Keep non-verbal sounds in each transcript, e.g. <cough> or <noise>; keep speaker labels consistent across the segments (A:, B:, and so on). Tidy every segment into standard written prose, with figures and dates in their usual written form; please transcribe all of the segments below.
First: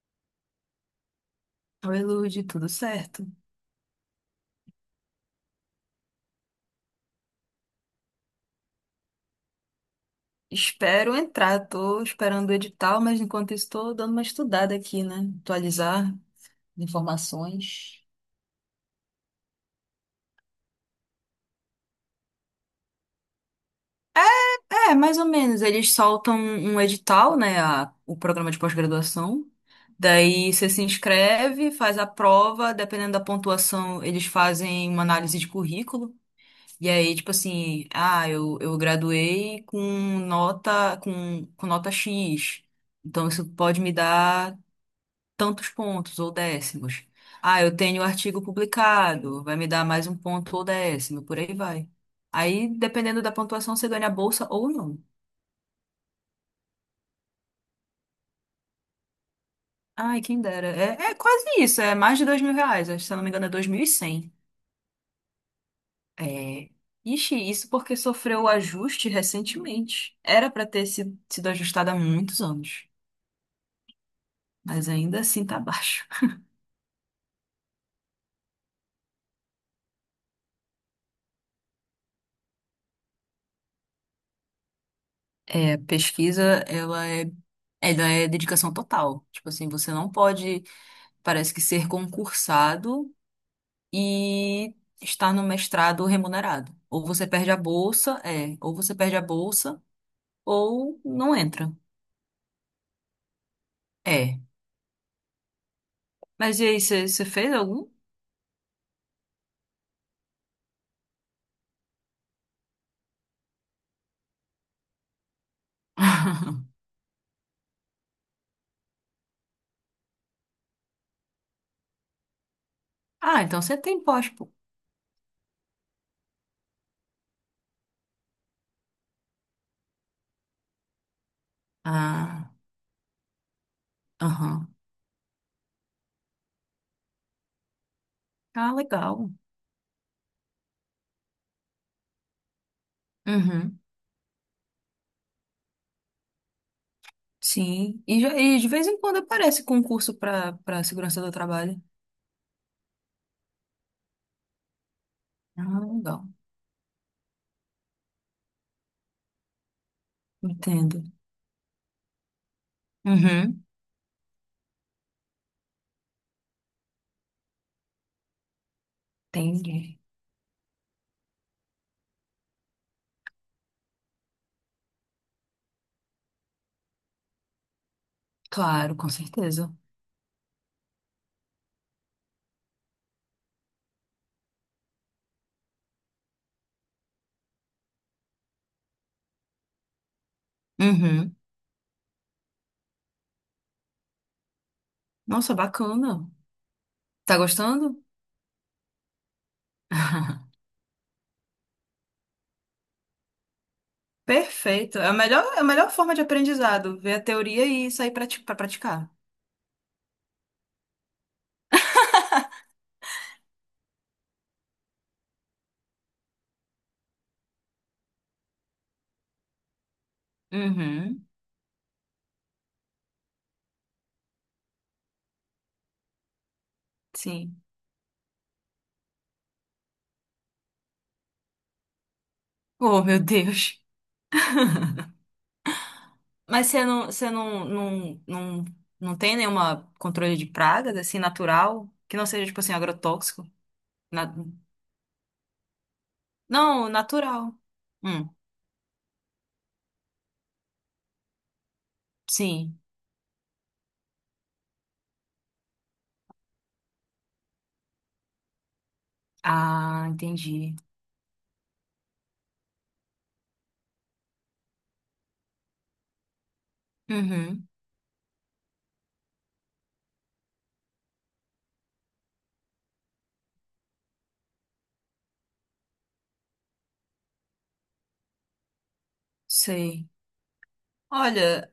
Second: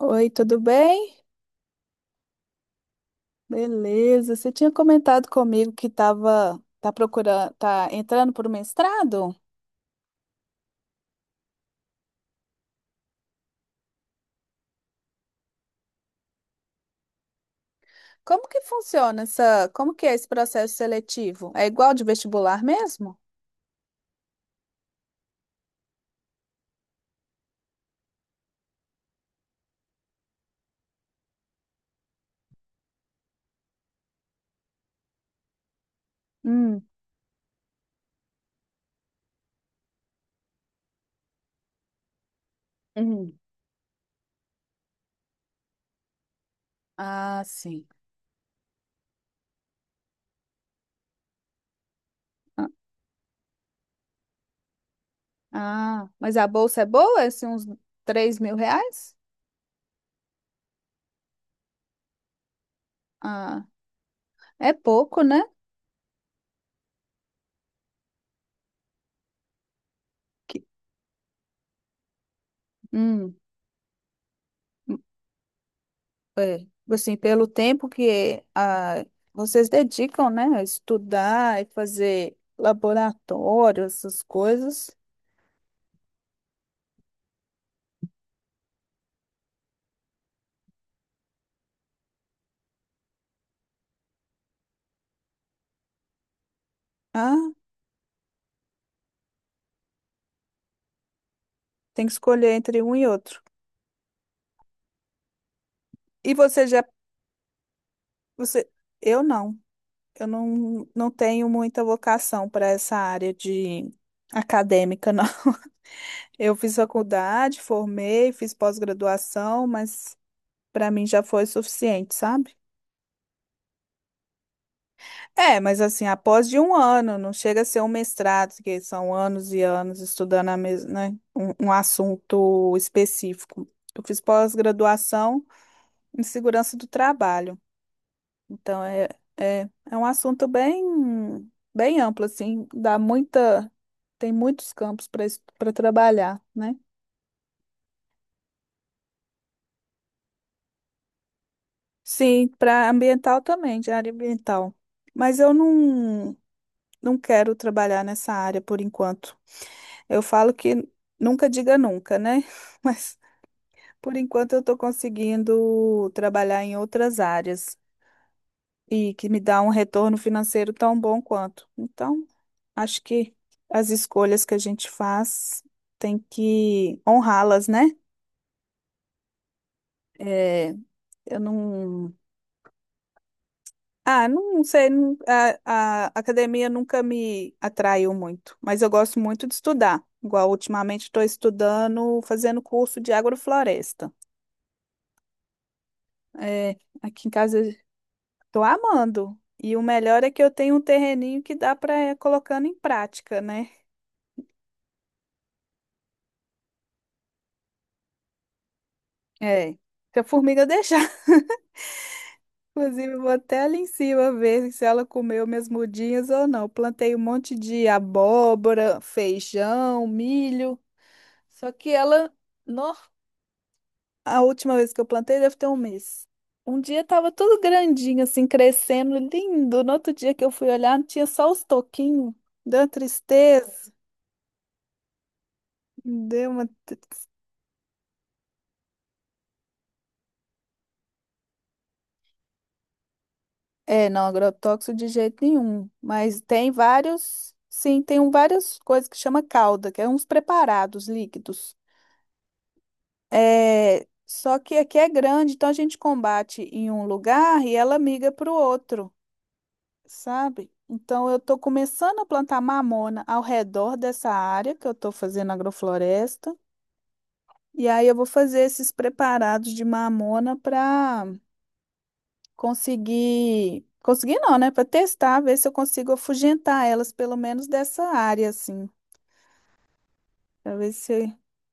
A: Oi, tudo bem?
B: Oi, Lude, tudo certo?
A: Beleza. Você tinha comentado comigo que estava tá procurando, tá entrando para o mestrado?
B: Espero entrar, tô esperando o edital, mas enquanto isso tô dando uma estudada aqui, né? Atualizar informações.
A: Como que funciona essa, como que é esse processo seletivo? É igual de vestibular mesmo?
B: É, mais ou menos, eles soltam um edital, né, o programa de pós-graduação. Daí você se inscreve, faz a prova, dependendo da pontuação, eles fazem uma análise de currículo.
A: Hum.
B: E aí, tipo assim, eu graduei com nota com nota X. Então
A: Uhum.
B: isso pode me dar tantos pontos ou décimos.
A: Ah,
B: Ah, eu
A: sim.
B: tenho o artigo publicado, vai me dar mais um ponto ou décimo, por aí vai. Aí, dependendo da pontuação, você ganha a bolsa ou não.
A: Ah, mas a bolsa é boa? É assim, uns R$ 3.000?
B: Ai, quem dera. É quase isso, é mais de dois mil reais, acho que, se eu não me engano é
A: Ah,
B: dois mil e cem.
A: é pouco, né?
B: É... Ixi, isso porque sofreu o ajuste recentemente. Era
A: Que-
B: para ter sido, sido ajustada há muitos anos,
A: Hum.
B: mas ainda assim tá baixo.
A: É, assim, pelo tempo que vocês dedicam, né, a estudar e fazer laboratório, essas coisas.
B: É, pesquisa, ela é dedicação total. Tipo assim, você não pode parece que ser concursado e estar no mestrado remunerado. Ou você perde
A: Ah,
B: a bolsa, ou você perde a bolsa, ou não entra.
A: tem que escolher entre um e outro.
B: É.
A: E
B: Mas
A: você
B: e aí,
A: já,
B: você fez algum?
A: você, eu não, eu não, Não tenho muita vocação para essa área de acadêmica, não. <laughs> Eu
B: <laughs>
A: fiz faculdade, formei, fiz pós-graduação, mas para mim já foi suficiente, sabe?
B: Ah, então você tem pós, pô.
A: É, mas assim, após de um ano, não chega a ser um mestrado, que são anos e anos estudando né, um
B: Ah,
A: assunto específico. Eu fiz
B: aham.
A: pós-graduação em segurança do trabalho.
B: Ah,
A: Então, é,
B: legal.
A: é, é um assunto bem, bem amplo, assim, dá muita,
B: Uhum.
A: tem muitos campos para trabalhar, né?
B: Sim. E, e de vez em quando aparece concurso para para segurança do trabalho.
A: Sim, para ambiental também, de área ambiental. Mas eu
B: Ah, legal.
A: não, não quero trabalhar nessa área por enquanto. Eu falo que
B: Entendo.
A: nunca diga nunca, né? <laughs> Mas
B: Uhum.
A: por enquanto eu estou conseguindo trabalhar em outras áreas e que me dá um
B: Entendi.
A: retorno financeiro tão bom quanto. Então, acho que as escolhas que a gente faz tem que honrá-las, né?
B: Claro, com certeza.
A: É, eu não. Ah, não sei, não- a academia nunca me atraiu muito, mas eu gosto muito de estudar. Igual ultimamente estou
B: Uhum.
A: estudando, fazendo curso de agrofloresta.
B: Nossa, bacana.
A: É, aqui em
B: Tá
A: casa eu
B: gostando?
A: tô amando. E o melhor é que eu
B: <laughs>
A: tenho um terreninho que dá para ir colocando em prática, né?
B: Perfeito. É a melhor forma de aprendizado, ver a teoria e sair para praticar.
A: É. Se a formiga deixar. <laughs> Inclusive, eu vou até ali em cima ver se ela comeu minhas mudinhas ou não. Plantei um monte de abóbora, feijão, milho.
B: Uhum,
A: Só que ela, nó, a última vez que eu plantei deve ter um mês. Um dia tava tudo
B: sim.
A: grandinho, assim, crescendo, lindo. No outro dia que eu fui olhar, tinha só os toquinhos. Deu uma
B: Oh, meu Deus.
A: tristeza. Deu uma.
B: Mas
A: t-
B: você não, não, não, não tem nenhuma controle de pragas, assim, natural? Que não seja, tipo assim, agrotóxico?
A: É, não,
B: Na-
A: agrotóxico de jeito nenhum. Mas tem
B: Não,
A: vários.
B: natural.
A: Sim, tem
B: Hum,
A: várias coisas que chama calda, que é uns preparados líquidos.
B: sim.
A: É, só que aqui é grande, então a gente combate em um lugar e ela migra para o outro,
B: Ah,
A: sabe?
B: entendi.
A: Então eu estou começando a plantar mamona ao redor dessa área que eu estou fazendo agrofloresta.
B: Uhum,
A: E aí eu vou fazer esses preparados de mamona para conseguir, conseguir não, né? Para testar, ver se eu consigo afugentar elas, pelo menos dessa área, assim,
B: sei.
A: para ver se.
B: Olha,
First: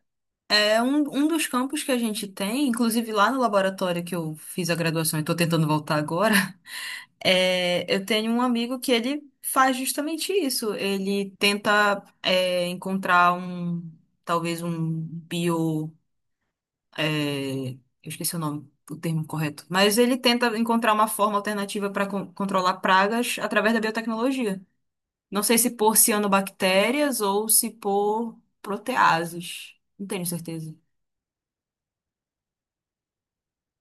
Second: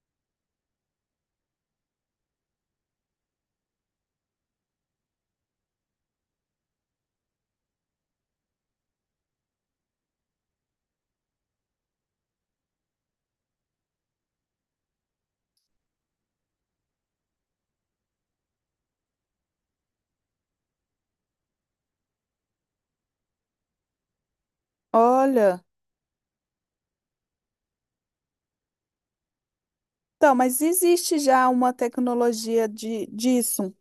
B: é um, um dos campos que a gente tem, inclusive lá no laboratório que eu fiz a graduação e estou tentando voltar agora, <laughs> é, eu tenho um amigo que ele faz justamente isso. Ele tenta encontrar um, talvez um eu esqueci o nome, o termo correto, mas ele tenta encontrar uma forma alternativa para controlar pragas através da biotecnologia. Não sei
A: Olha,
B: se por cianobactérias ou se por proteases. Não tenho
A: então, mas
B: certeza.
A: existe já uma tecnologia disso.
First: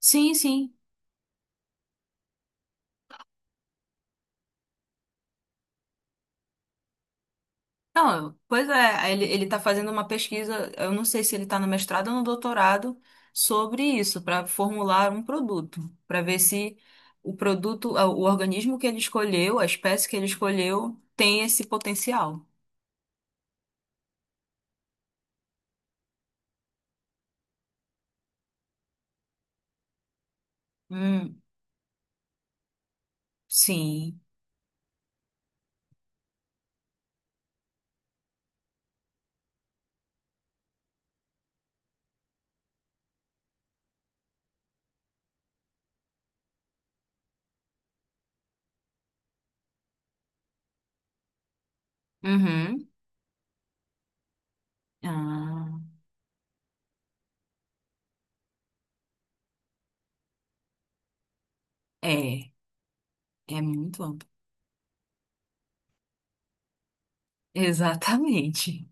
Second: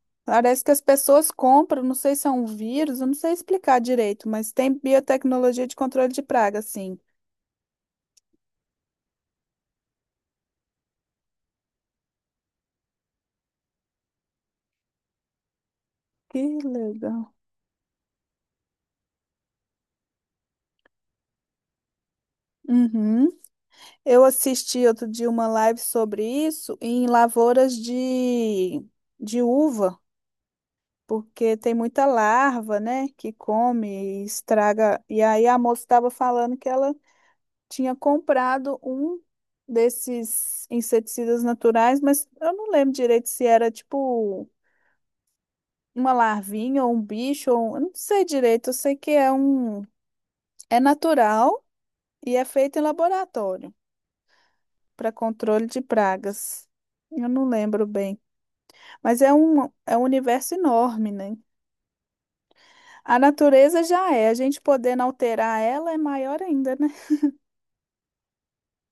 B: Sim,
A: Parece que
B: sim.
A: as pessoas compram, não sei se é um vírus, eu não sei explicar direito, mas tem biotecnologia de controle de praga, sim.
B: Não, pois é, aí ele tá fazendo uma pesquisa, eu não sei se ele está no mestrado ou no doutorado, sobre isso, para formular um produto, para ver
A: Que
B: se
A: legal.
B: o produto, ah, o organismo que ele escolheu, a espécie que ele escolheu, tem esse potencial.
A: Uhum. Eu assisti outro dia uma live sobre isso em lavouras de uva,
B: Hum,
A: porque tem muita larva, né, que
B: sim.
A: come e estraga. E aí a moça estava falando que ela tinha comprado um desses inseticidas naturais, mas eu não lembro direito se era tipo uma larvinha ou um bicho, eu não sei direito, eu sei que é natural e é feito em
B: Uhum.
A: laboratório para controle de
B: Ah,
A: pragas. Eu não lembro bem, mas é um universo enorme, né?
B: é,
A: A
B: é
A: natureza
B: muito
A: já é,
B: amplo.
A: a gente podendo alterar ela é maior ainda, né?
B: Exatamente.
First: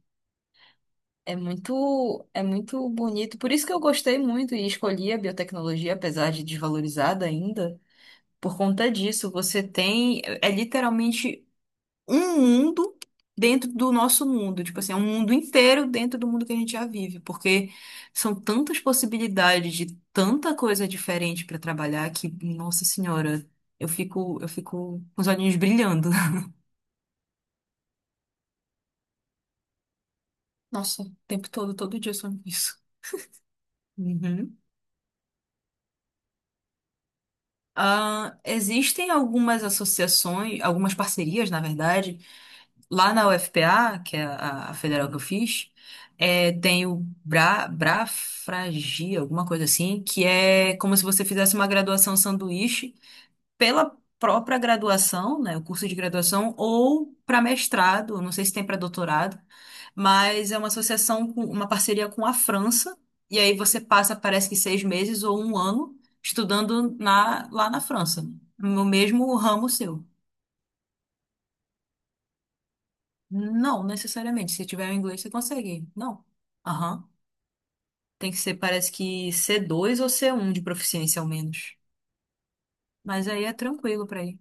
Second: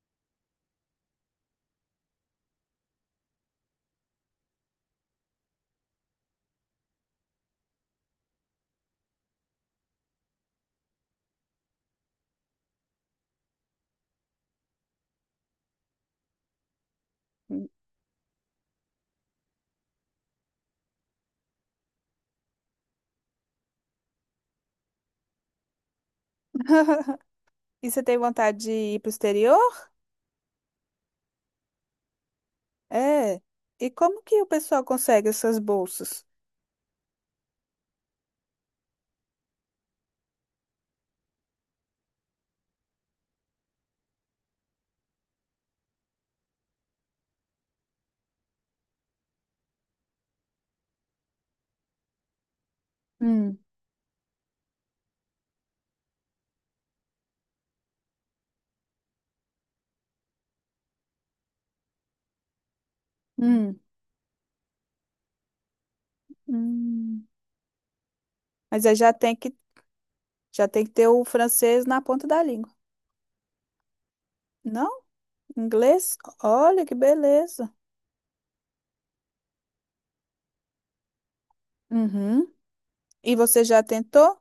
B: É muito bonito. Por isso que eu gostei muito e escolhi a biotecnologia, apesar de desvalorizada ainda. Por conta disso, você tem. É literalmente um mundo dentro do nosso mundo. Tipo assim, é um mundo inteiro dentro do mundo que a gente já vive. Porque são tantas possibilidades de tanta coisa diferente para trabalhar que, nossa senhora, eu fico com os olhinhos brilhando. <laughs>
A: E você tem vontade de ir para o exterior?
B: Nossa, o tempo todo, todo dia eu sonho isso.
A: É. E como que o
B: Uhum.
A: pessoal consegue essas bolsas?
B: Ah, existem algumas associações, algumas parcerias, na verdade. Lá na UFPA, que é a federal que eu fiz, é, tem o brafragia, alguma coisa assim, que é como se você fizesse uma graduação sanduíche
A: Hum,
B: pela própria graduação, né, o curso de graduação, ou para mestrado, não sei se tem para doutorado, mas é uma associação, uma parceria com a França, e aí
A: hum,
B: você passa, parece que seis meses ou um ano estudando
A: hum.
B: lá na França,
A: Mas
B: no
A: aí já tem
B: mesmo
A: que,
B: ramo seu.
A: já tem que ter o francês na ponta da língua.
B: Não, necessariamente. Se
A: Não?
B: tiver o inglês, você consegue.
A: Inglês?
B: Não.
A: Olha que
B: Aham.
A: beleza.
B: Tem que ser, parece que c dois ou c um de proficiência, ao menos.
A: Uhum.
B: Mas
A: E
B: aí é
A: você já
B: tranquilo pra
A: tentou?
B: ir.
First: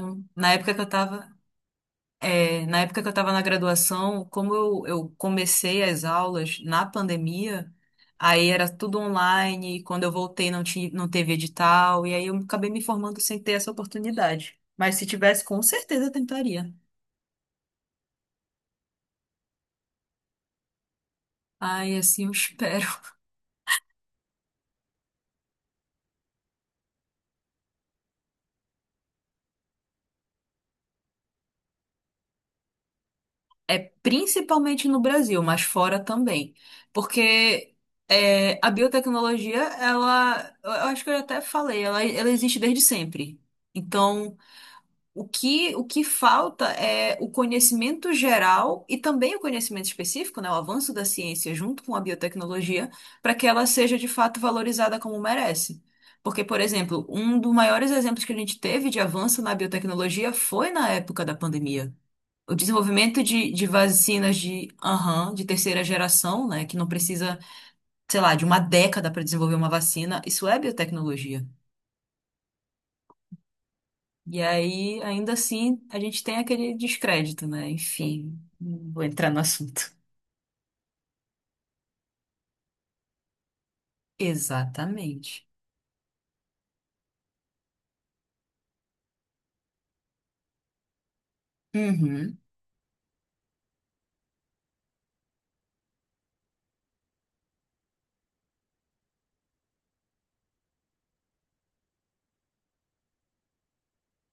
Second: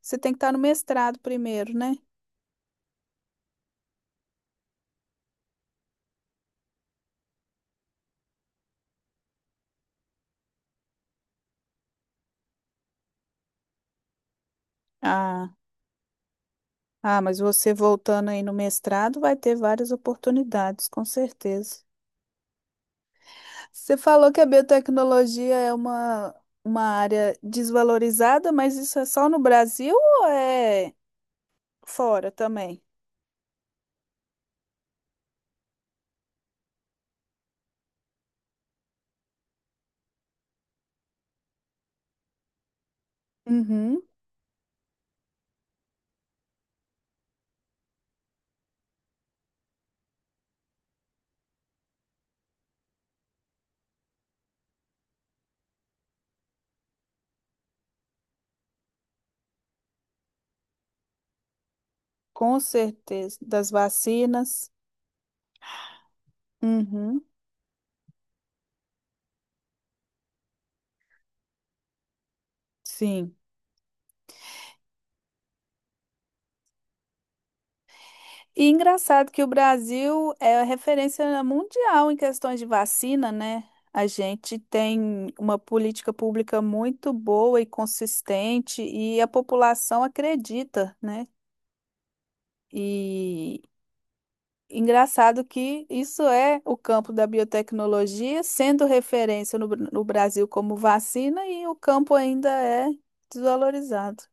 A: Você tem que estar
B: Na
A: no
B: época que eu
A: mestrado
B: tava.
A: primeiro, né?
B: É, na época que eu tava na graduação, como eu comecei as aulas na pandemia, aí era tudo online, e quando eu voltei não teve edital, e aí eu acabei me formando sem ter essa oportunidade. Mas se tivesse,
A: Ah,
B: com certeza eu tentaria.
A: mas você voltando aí no mestrado vai ter várias oportunidades, com certeza.
B: Ai, assim eu espero.
A: Você falou que a biotecnologia é uma área desvalorizada, mas isso é só no Brasil ou é fora também?
B: Principalmente no Brasil, mas fora também. Porque é, a biotecnologia, ela, eu acho que eu até falei, ela existe desde sempre.
A: Uhum,
B: Então, o que falta é o conhecimento geral e também o conhecimento específico, né, o avanço da ciência junto com a biotecnologia, para que ela seja de fato valorizada como merece. Porque, por exemplo, um dos maiores exemplos que a gente teve de avanço na biotecnologia foi na época da pandemia, o
A: com
B: desenvolvimento
A: certeza.
B: de
A: Das
B: vacinas de,
A: vacinas.
B: aham, de terceira geração, né, que não
A: Uhum,
B: precisa, sei lá, de uma década para desenvolver uma vacina, isso é biotecnologia.
A: sim.
B: E aí, ainda assim, a gente tem aquele descrédito, né? Enfim,
A: E
B: não vou
A: engraçado
B: entrar no
A: que o
B: assunto.
A: Brasil é a referência mundial em questões de vacina, né? A gente tem
B: Exatamente.
A: uma política pública muito boa e consistente e a população acredita, né?
B: Uhum,
A: E engraçado que isso é o campo da biotecnologia, sendo referência no Brasil como vacina, e o campo ainda é desvalorizado.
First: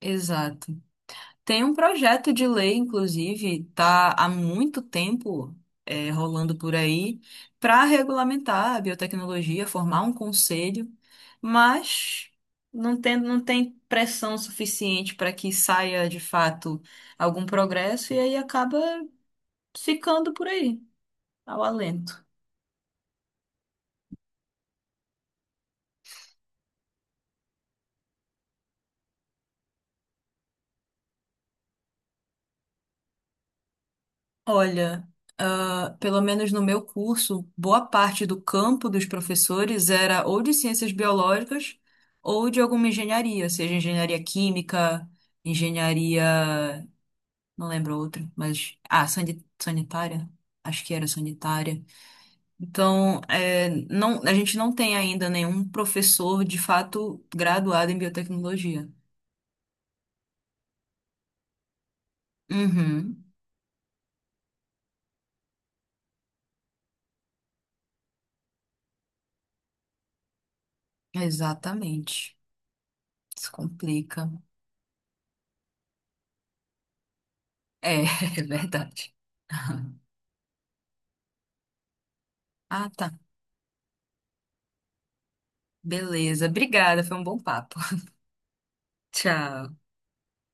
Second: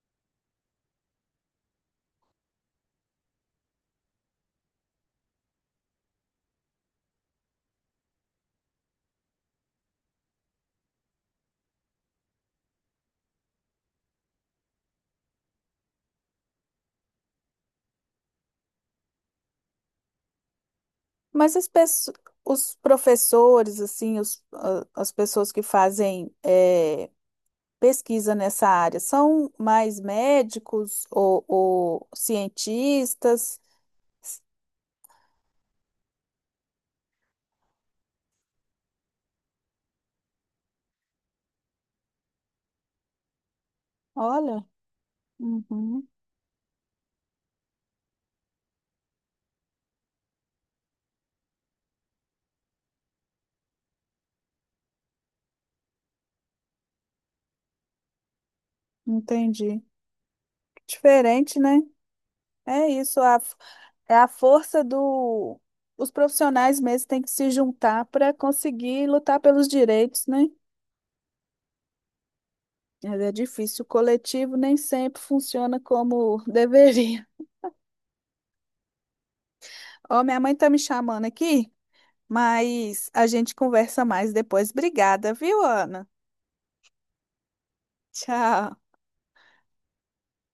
B: exato. Tem um projeto de lei, inclusive, tá há muito tempo é, rolando por aí para regulamentar a biotecnologia, formar um conselho, mas não tem pressão suficiente para que saia de fato algum progresso e aí acaba ficando por aí,
A: Mas
B: ao
A: as pesso-
B: alento.
A: os professores, assim, as pessoas que fazem pesquisa nessa área, são mais médicos ou cientistas?
B: Olha, ah, pelo menos no meu curso, boa parte do campo dos professores era ou de ciências biológicas ou de alguma engenharia, seja engenharia
A: Olha,
B: química,
A: uhum,
B: engenharia, não lembro outra, mas sanitária, acho que era sanitária. Então, é, não, a gente não tem ainda nenhum professor de fato graduado em biotecnologia.
A: entendi. Diferente, né? É isso,
B: Uhum,
A: é a força do. Os profissionais mesmo têm que se juntar para conseguir lutar pelos direitos, né?
B: exatamente.
A: Mas é
B: Isso
A: difícil, o
B: complica.
A: coletivo nem sempre funciona como <laughs> deveria.
B: É, <laughs> é verdade. <laughs>
A: Ó, minha mãe tá me chamando aqui,
B: Ah,
A: mas
B: tá.
A: a gente conversa mais depois. Obrigada, viu, Ana?
B: Beleza. Obrigada, foi um bom papo. <laughs>
A: Tchau.
B: Tchau.